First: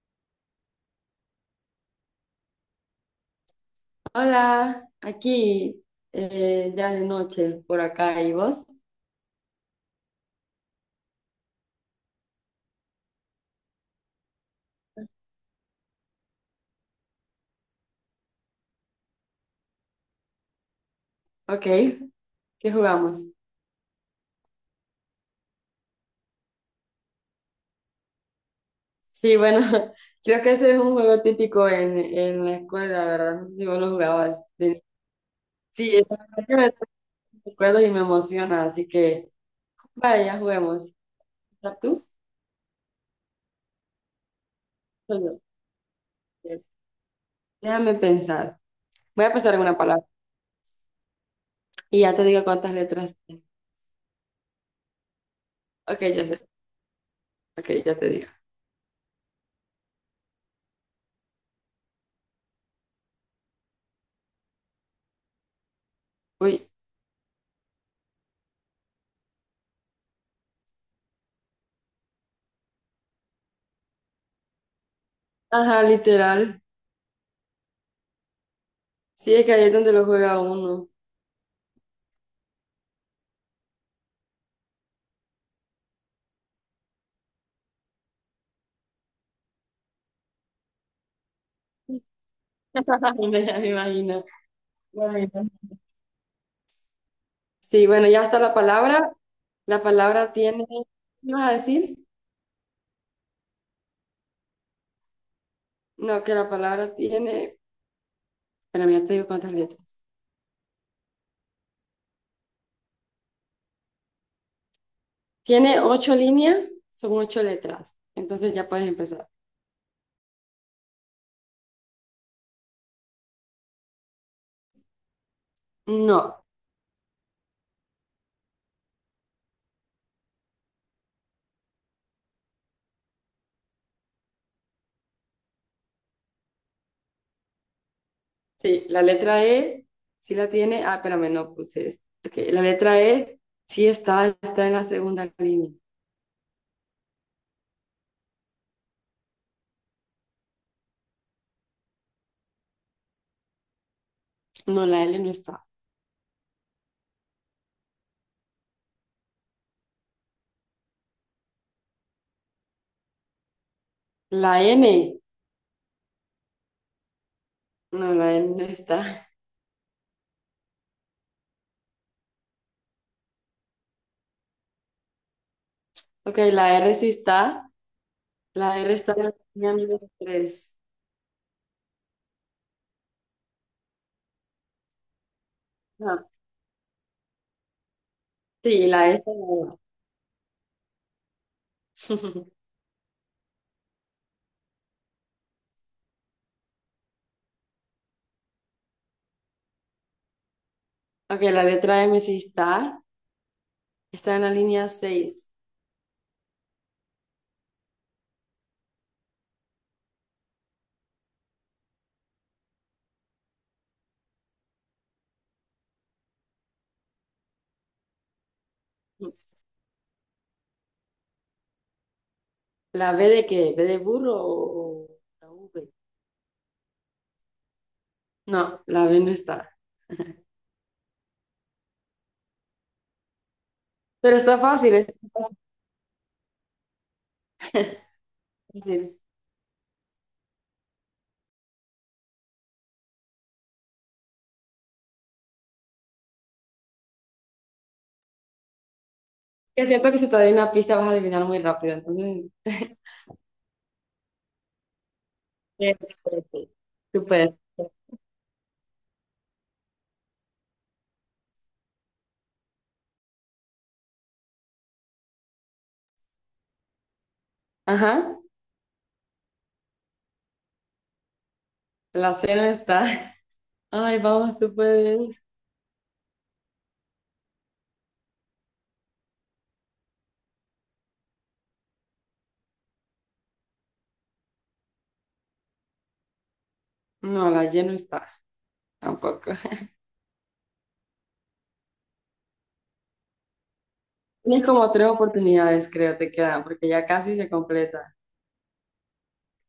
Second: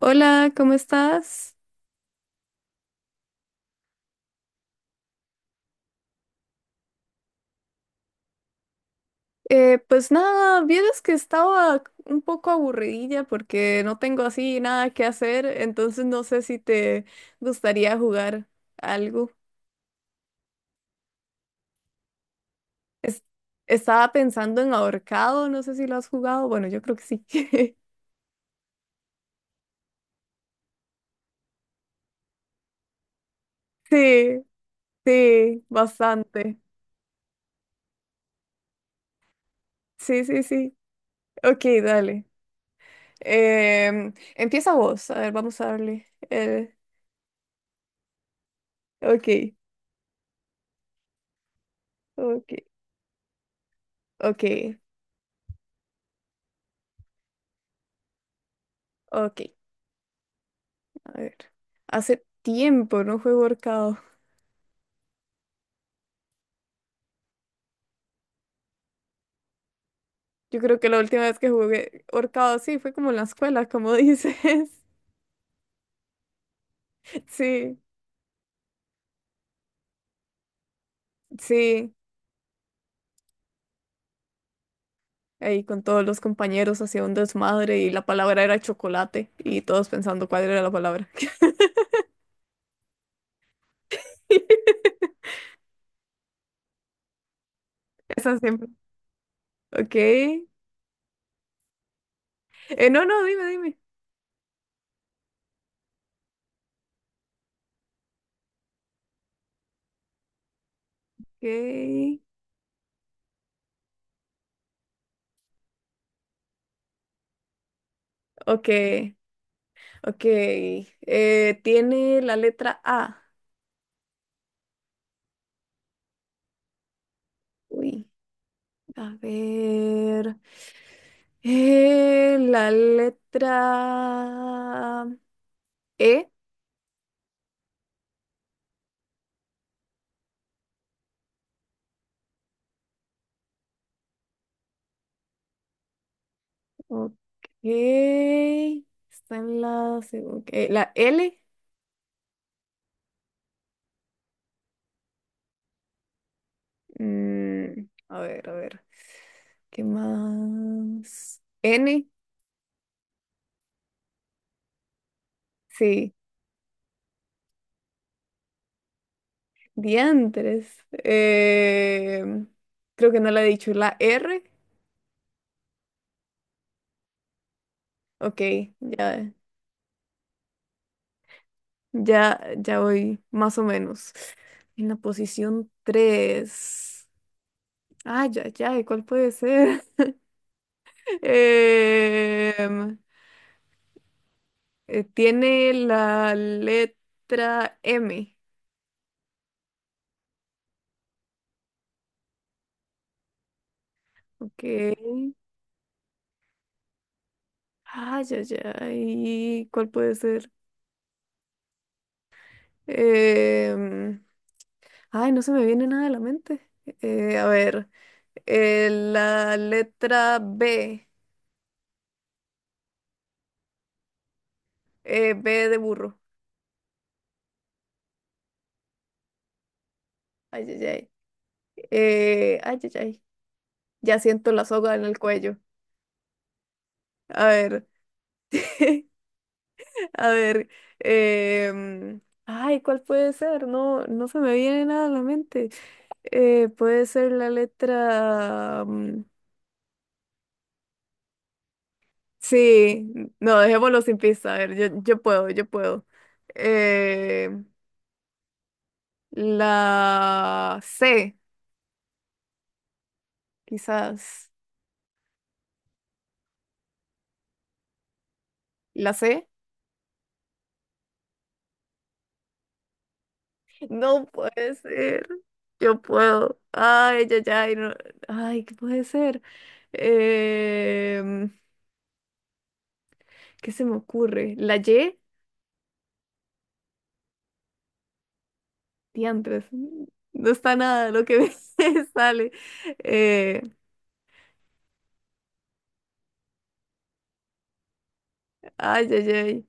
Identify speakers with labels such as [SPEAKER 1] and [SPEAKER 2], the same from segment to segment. [SPEAKER 1] Hola, ¿cómo estás?
[SPEAKER 2] Hola, aquí ya de noche por acá y vos.
[SPEAKER 1] Pues nada, vieras que estaba un poco aburridilla porque no tengo así nada que hacer, entonces no sé si te gustaría jugar algo.
[SPEAKER 2] Ok, ¿qué jugamos?
[SPEAKER 1] Es- Estaba pensando en ahorcado, no sé si lo has jugado, bueno, yo creo que sí.
[SPEAKER 2] Sí, bueno, creo que ese es un juego típico en la escuela, ¿verdad? No sé si vos lo jugabas.
[SPEAKER 1] Sí, sí,
[SPEAKER 2] Sí, es la verdad que
[SPEAKER 1] bastante.
[SPEAKER 2] me trae recuerdos y me emociona, así que
[SPEAKER 1] Sí,
[SPEAKER 2] vale, ya
[SPEAKER 1] sí, sí.
[SPEAKER 2] juguemos.
[SPEAKER 1] Ok,
[SPEAKER 2] ¿Estás tú?
[SPEAKER 1] dale. Empieza vos, a
[SPEAKER 2] Soy
[SPEAKER 1] ver,
[SPEAKER 2] yo.
[SPEAKER 1] vamos a darle.
[SPEAKER 2] Ok, déjame pensar. Voy a
[SPEAKER 1] Ok,
[SPEAKER 2] pensar en una palabra y ya te digo
[SPEAKER 1] ok,
[SPEAKER 2] cuántas letras tiene.
[SPEAKER 1] ok,
[SPEAKER 2] Ok, ya sé. Ok, ya te digo.
[SPEAKER 1] ok. A ver, hace tiempo no juego ahorcado.
[SPEAKER 2] Uy.
[SPEAKER 1] Yo creo que la última vez que jugué ahorcado, sí, fue como en la escuela, como dices.
[SPEAKER 2] Ajá, literal.
[SPEAKER 1] Sí,
[SPEAKER 2] Sí, es que ahí es donde lo juega uno.
[SPEAKER 1] sí. Ahí con todos los compañeros hacía un desmadre y la palabra era chocolate y todos pensando cuál era la palabra.
[SPEAKER 2] Ya me imagino. Bueno. Sí, bueno, ya
[SPEAKER 1] Esa
[SPEAKER 2] está la
[SPEAKER 1] siempre.
[SPEAKER 2] palabra. La
[SPEAKER 1] Ok.
[SPEAKER 2] palabra tiene, ¿qué vas a decir?
[SPEAKER 1] No, no, dime, dime.
[SPEAKER 2] No, que la palabra tiene, pero ya te digo cuántas letras. Tiene ocho líneas, son ocho letras.
[SPEAKER 1] Ok.
[SPEAKER 2] Entonces
[SPEAKER 1] Ok.
[SPEAKER 2] ya puedes empezar.
[SPEAKER 1] Ok. Tiene la letra A.
[SPEAKER 2] No,
[SPEAKER 1] Uy. A ver. La letra E.
[SPEAKER 2] sí, la letra E sí la tiene. Ah, espérame, no puse esto. Ok, la letra E sí está, está en la segunda línea.
[SPEAKER 1] Ok. Está en la, la L.
[SPEAKER 2] No, la L no está.
[SPEAKER 1] Mm, a ver, a ver. ¿Qué más? N.
[SPEAKER 2] La N,
[SPEAKER 1] Sí.
[SPEAKER 2] no, la N no está.
[SPEAKER 1] Diantres. Creo que no la he dicho. La R.
[SPEAKER 2] Ok, la R sí está.
[SPEAKER 1] Ok.
[SPEAKER 2] La R está en
[SPEAKER 1] Ya,
[SPEAKER 2] la línea número tres.
[SPEAKER 1] ya, ya voy más o menos. En la posición
[SPEAKER 2] Ah,
[SPEAKER 1] tres. Ay, ya, ya,
[SPEAKER 2] sí,
[SPEAKER 1] ¿cuál
[SPEAKER 2] la E.
[SPEAKER 1] puede ser? Em, Tiene la letra M.
[SPEAKER 2] Ok, la letra M sí está. Está en la línea
[SPEAKER 1] Ok.
[SPEAKER 2] seis
[SPEAKER 1] Ay, ya, ya, ¿y cuál puede ser? Em, Ay, no se me viene nada a la mente. A ver, la letra B.
[SPEAKER 2] ¿La B de qué? ¿B de burro o la
[SPEAKER 1] B de
[SPEAKER 2] V?
[SPEAKER 1] burro.
[SPEAKER 2] No, la B no está.
[SPEAKER 1] Ay, ay, ay. Ay, ay, ay. Ya
[SPEAKER 2] Pero
[SPEAKER 1] siento
[SPEAKER 2] está
[SPEAKER 1] la soga
[SPEAKER 2] fácil.
[SPEAKER 1] en
[SPEAKER 2] Es
[SPEAKER 1] el cuello. A ver.
[SPEAKER 2] fácil.
[SPEAKER 1] A ver, ay, ¿cuál puede ser? No, no se me viene nada a la mente. Puede ser la letra...
[SPEAKER 2] Es cierto que si te doy una pista vas a adivinar muy rápido. Entonces,
[SPEAKER 1] sí, no, dejémoslo sin pista. A ver, yo puedo, yo puedo.
[SPEAKER 2] espérate. Tú
[SPEAKER 1] Eh,
[SPEAKER 2] puedes.
[SPEAKER 1] la C, quizás.
[SPEAKER 2] Ajá,
[SPEAKER 1] ¿La C?
[SPEAKER 2] la C no está. Ay,
[SPEAKER 1] No
[SPEAKER 2] vamos,
[SPEAKER 1] puede
[SPEAKER 2] tú
[SPEAKER 1] ser.
[SPEAKER 2] puedes.
[SPEAKER 1] Yo puedo. Ay, ya, ya. Ay, ¿qué puede ser? Em, ¿Qué se me ocurre? ¿La Y?
[SPEAKER 2] No, la Y no está tampoco.
[SPEAKER 1] Diantres, no está nada lo que me sale. Eh,
[SPEAKER 2] Tienes como tres oportunidades, creo, te quedan, porque ya casi se completa.
[SPEAKER 1] Ay, ay, ay.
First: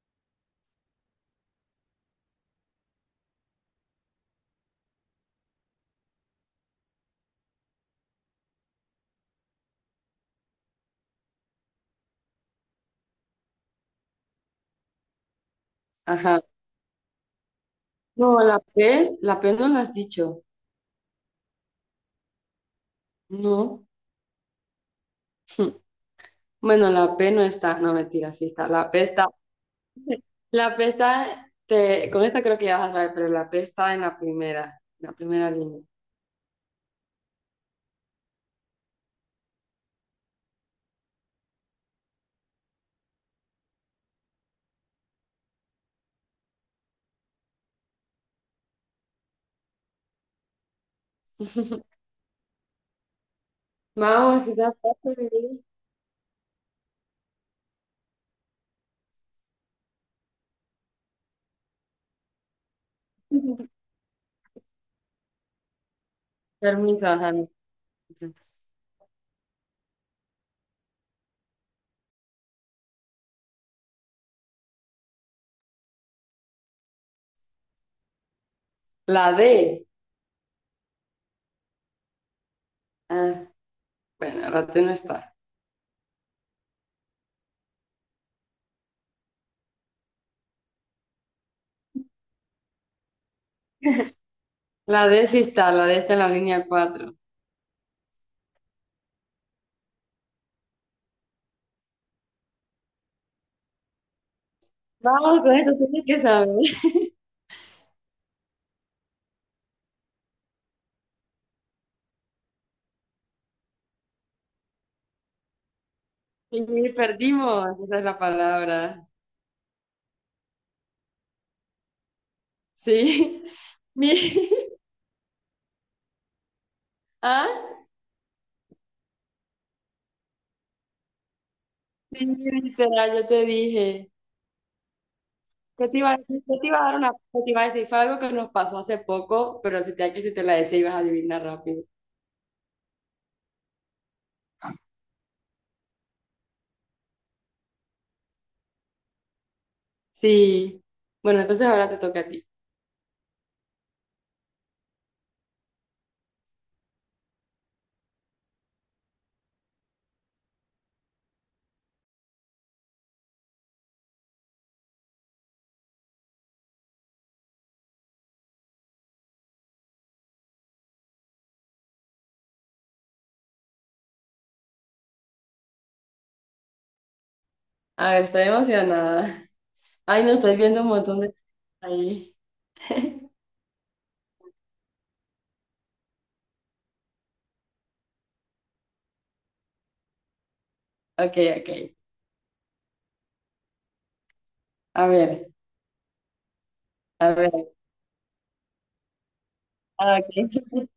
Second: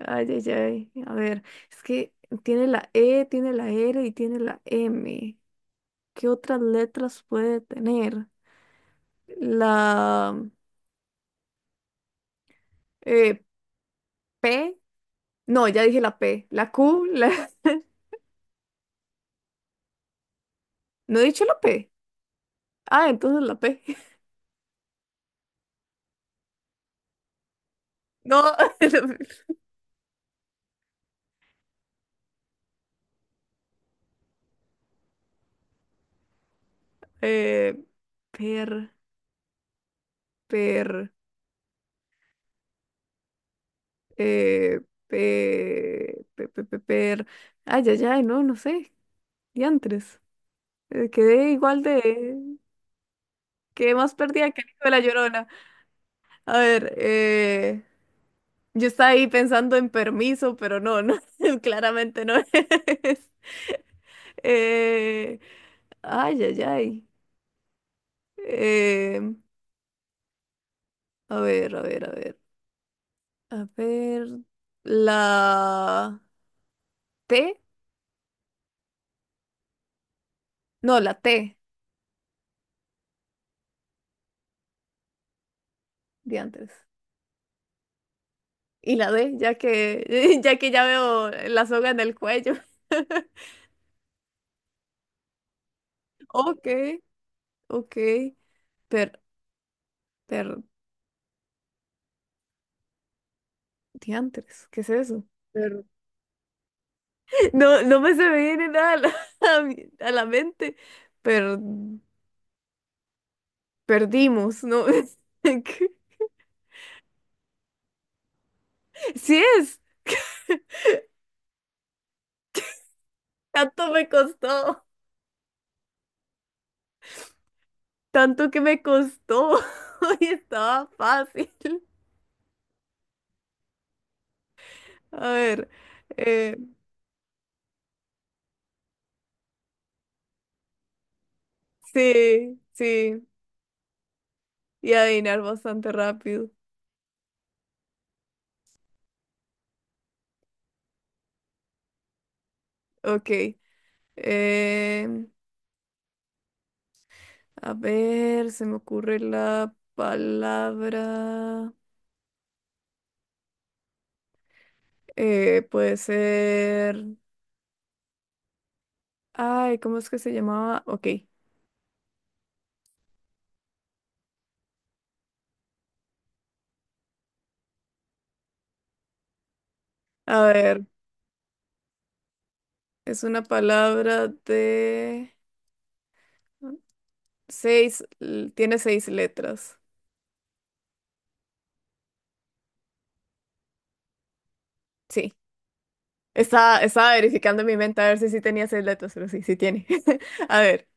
[SPEAKER 1] Ay, ay, ay. A ver, es que tiene la E, tiene la R y tiene la M. ¿Qué otras letras puede tener? La eh, P. No, ya dije la
[SPEAKER 2] Ajá.
[SPEAKER 1] P. La Q. La...
[SPEAKER 2] No, la P no la has dicho.
[SPEAKER 1] No he dicho la P. Ah, entonces la P.
[SPEAKER 2] No. Bueno, la P no está, no mentira,
[SPEAKER 1] No.
[SPEAKER 2] sí está.
[SPEAKER 1] la
[SPEAKER 2] La P
[SPEAKER 1] P.
[SPEAKER 2] está, la P está, con esta creo que ya vas a saber, pero la P está en la primera línea.
[SPEAKER 1] Eh, Per, per. Eh, pe, pe, pe, pe- per- Ay, ay, ay, no, no sé. Diantres. Quedé igual de... Quedé más
[SPEAKER 2] Vamos,
[SPEAKER 1] perdida que el
[SPEAKER 2] quizás
[SPEAKER 1] hijo de la
[SPEAKER 2] pase.
[SPEAKER 1] Llorona. A ver, Yo estaba ahí pensando en permiso, pero no, no, claramente no es. Eh, Ay, ay, ay.
[SPEAKER 2] Permiso, ajá, no.
[SPEAKER 1] Eh, a ver, a ver, a ver. A ver. La T.
[SPEAKER 2] La D.
[SPEAKER 1] No, la T
[SPEAKER 2] Ah, bueno, ahora tú no está.
[SPEAKER 1] de antes. Y la D, ya que, ya que ya veo la soga en el cuello.
[SPEAKER 2] La D sí está, la D está en la
[SPEAKER 1] Ok,
[SPEAKER 2] línea cuatro
[SPEAKER 1] ok. Per, per, diantres, ¿qué es eso?
[SPEAKER 2] Vamos, con esto
[SPEAKER 1] Per-
[SPEAKER 2] tienes que saber.
[SPEAKER 1] No, no me se me viene nada a la, a la mente. Per, Perdimos, ¿no? ¿Qué?
[SPEAKER 2] Y perdimos, esa es la palabra.
[SPEAKER 1] Sí es.
[SPEAKER 2] Sí.
[SPEAKER 1] Tanto me
[SPEAKER 2] Mi-
[SPEAKER 1] costó.
[SPEAKER 2] Ah,
[SPEAKER 1] Tanto que me costó. Y estaba fácil.
[SPEAKER 2] sí, literal, yo te dije.
[SPEAKER 1] A ver.
[SPEAKER 2] ¿Qué te iba a decir?
[SPEAKER 1] eh,
[SPEAKER 2] ¿Qué te iba a dar una, qué te iba a decir? Fue algo que nos pasó hace poco, pero que si te la decía ibas a adivinar rápido.
[SPEAKER 1] sí, sí. Y adivinar bastante rápido.
[SPEAKER 2] Sí. Bueno, entonces ahora te toca a ti.
[SPEAKER 1] Ok. eh a ver, se me ocurre la palabra. Puede ser. Ay, ¿cómo es que se llamaba? Ok.
[SPEAKER 2] A ver, estoy emocionada. Ay, no,
[SPEAKER 1] A
[SPEAKER 2] estoy viendo
[SPEAKER 1] ver,
[SPEAKER 2] un montón de... Ahí.
[SPEAKER 1] es una palabra de tiene seis letras.
[SPEAKER 2] Ok, ok. A
[SPEAKER 1] Sí.
[SPEAKER 2] ver,
[SPEAKER 1] Estaba, estaba
[SPEAKER 2] a
[SPEAKER 1] verificando en
[SPEAKER 2] ver.
[SPEAKER 1] mi mente a ver si sí tenía seis letras, pero sí, sí tiene.
[SPEAKER 2] Ah, ok.
[SPEAKER 1] A ver,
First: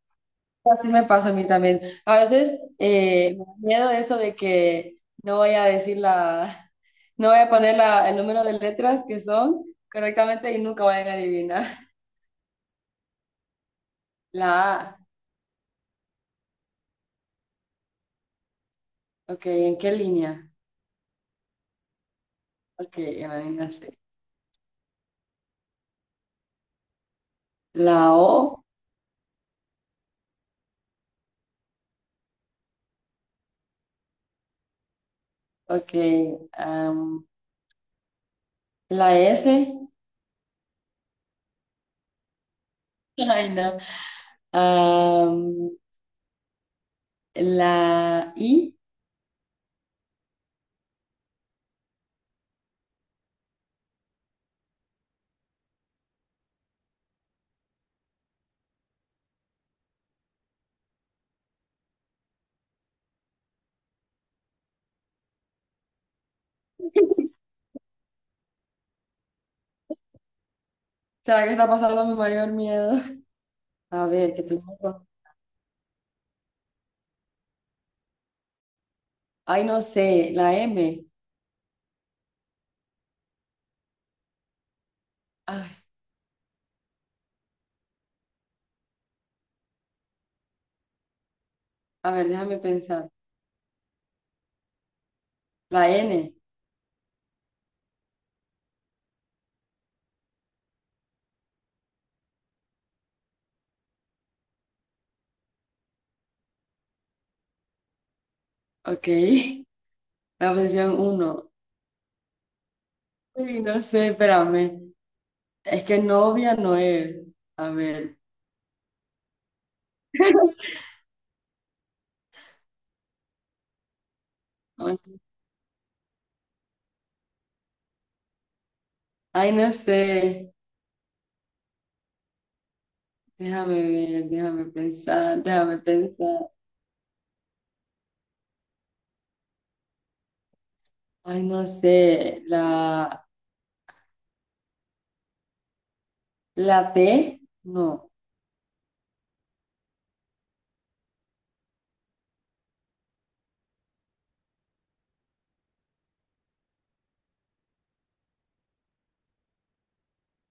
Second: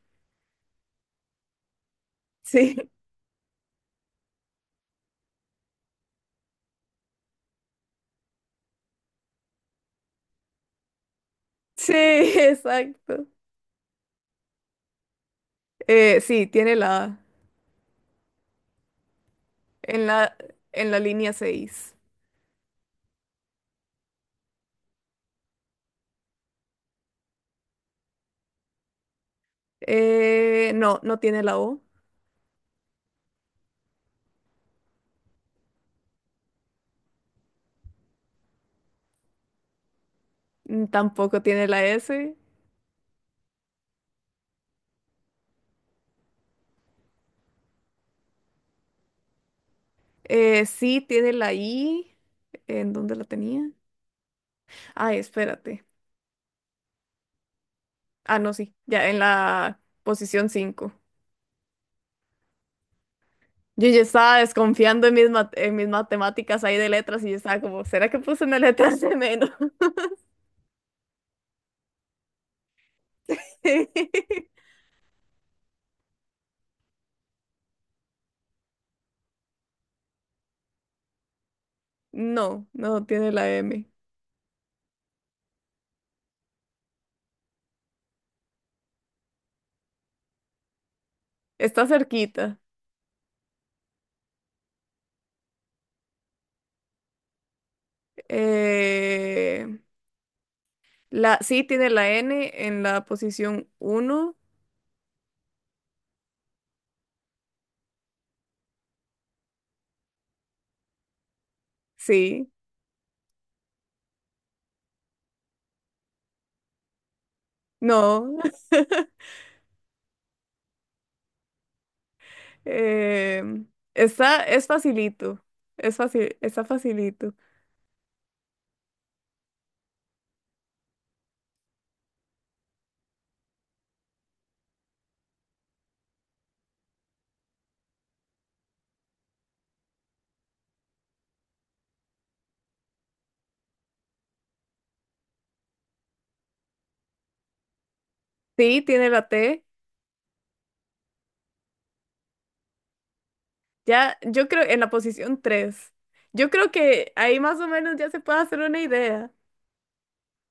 [SPEAKER 2] Así me pasa a mí también. A veces
[SPEAKER 1] sí.
[SPEAKER 2] eh, me da miedo eso de que no voy a decir la. No voy a poner el número de letras que son correctamente y nunca vayan a adivinar.
[SPEAKER 1] Sí, exacto.
[SPEAKER 2] La A,
[SPEAKER 1] Sí, tiene la A
[SPEAKER 2] ok, ¿en qué
[SPEAKER 1] en la,
[SPEAKER 2] línea?
[SPEAKER 1] en la línea seis.
[SPEAKER 2] Ok, en la línea C. La O,
[SPEAKER 1] No, no tiene la O,
[SPEAKER 2] ok, am, la S,
[SPEAKER 1] mm, tampoco tiene la S.
[SPEAKER 2] ay no, am, la I,
[SPEAKER 1] Sí tiene la I. ¿En dónde la tenía? Ay, espérate. Ah, no, sí, ya en la posición 5. Yo ya estaba desconfiando en mis, en mis matemáticas ahí de letras y yo estaba como, ¿será que puse una letra de menos?
[SPEAKER 2] ¿Será que está pasando mi mayor miedo?
[SPEAKER 1] Sí.
[SPEAKER 2] A ver, que tú... Ay, no sé, la M,
[SPEAKER 1] No, no tiene la M.
[SPEAKER 2] ay,
[SPEAKER 1] Está
[SPEAKER 2] a ver,
[SPEAKER 1] cerquita.
[SPEAKER 2] déjame pensar. La N,
[SPEAKER 1] Eh, sí tiene la N en la posición uno.
[SPEAKER 2] ok, la posición uno.
[SPEAKER 1] Sí.
[SPEAKER 2] Uy, no sé, espérame. Es que novia no es. A ver.
[SPEAKER 1] No. Em, Está, es
[SPEAKER 2] no-
[SPEAKER 1] facilito. Es fácil, está facilito.
[SPEAKER 2] Ay, no sé. Déjame ver, déjame pensar, déjame pensar. Ay, no sé. La T, no.
[SPEAKER 1] Sí, tiene la T. Ya, yo creo, en la posición tres. Yo creo que ahí más o menos ya se puede hacer una idea.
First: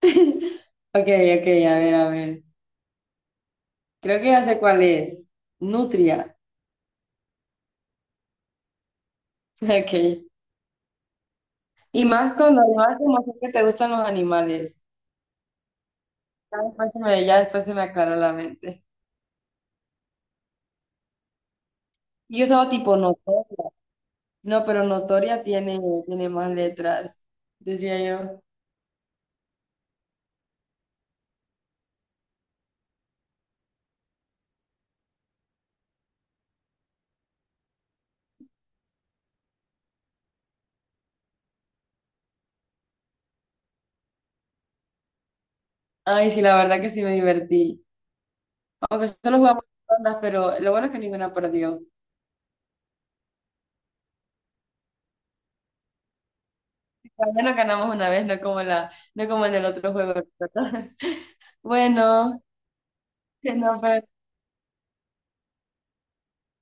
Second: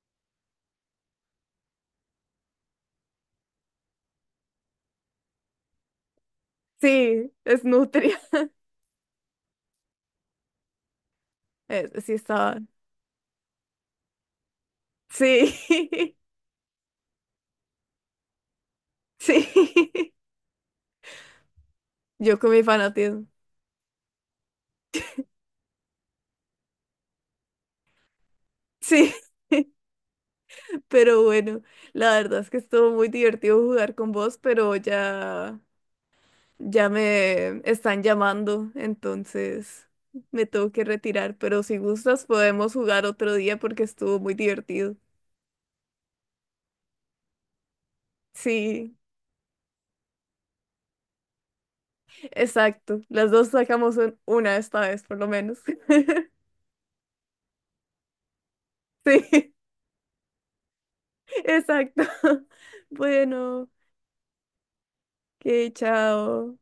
[SPEAKER 2] Ok, ok, a ver, a ver. Creo que ya sé cuál es. Nutria.
[SPEAKER 1] Sí, es nutria.
[SPEAKER 2] Ok. Y
[SPEAKER 1] Sí,
[SPEAKER 2] más
[SPEAKER 1] estaba.
[SPEAKER 2] cuando más como sé que te gustan los animales.
[SPEAKER 1] Sí,
[SPEAKER 2] Ya después se me aclaró la mente.
[SPEAKER 1] sí. Yo
[SPEAKER 2] Y yo
[SPEAKER 1] con mi
[SPEAKER 2] estaba tipo
[SPEAKER 1] fanatismo.
[SPEAKER 2] notoria. No, pero notoria tiene más letras, decía yo.
[SPEAKER 1] Sí, pero bueno, la verdad es que estuvo muy divertido jugar con vos, pero ya. Ya me están llamando, entonces me tengo que retirar, pero si gustas podemos jugar otro día porque estuvo muy divertido.
[SPEAKER 2] Ay, sí, la verdad que sí me divertí.
[SPEAKER 1] Sí,
[SPEAKER 2] Aunque solo jugamos dos rondas, pero lo bueno es que ninguna perdió.
[SPEAKER 1] exacto. Las dos sacamos una esta vez, por lo menos.
[SPEAKER 2] Al menos ganamos una vez, no como
[SPEAKER 1] Sí,
[SPEAKER 2] en el otro juego. ¿Verdad?
[SPEAKER 1] exacto.
[SPEAKER 2] Bueno,
[SPEAKER 1] Bueno,
[SPEAKER 2] no, pero
[SPEAKER 1] que chao.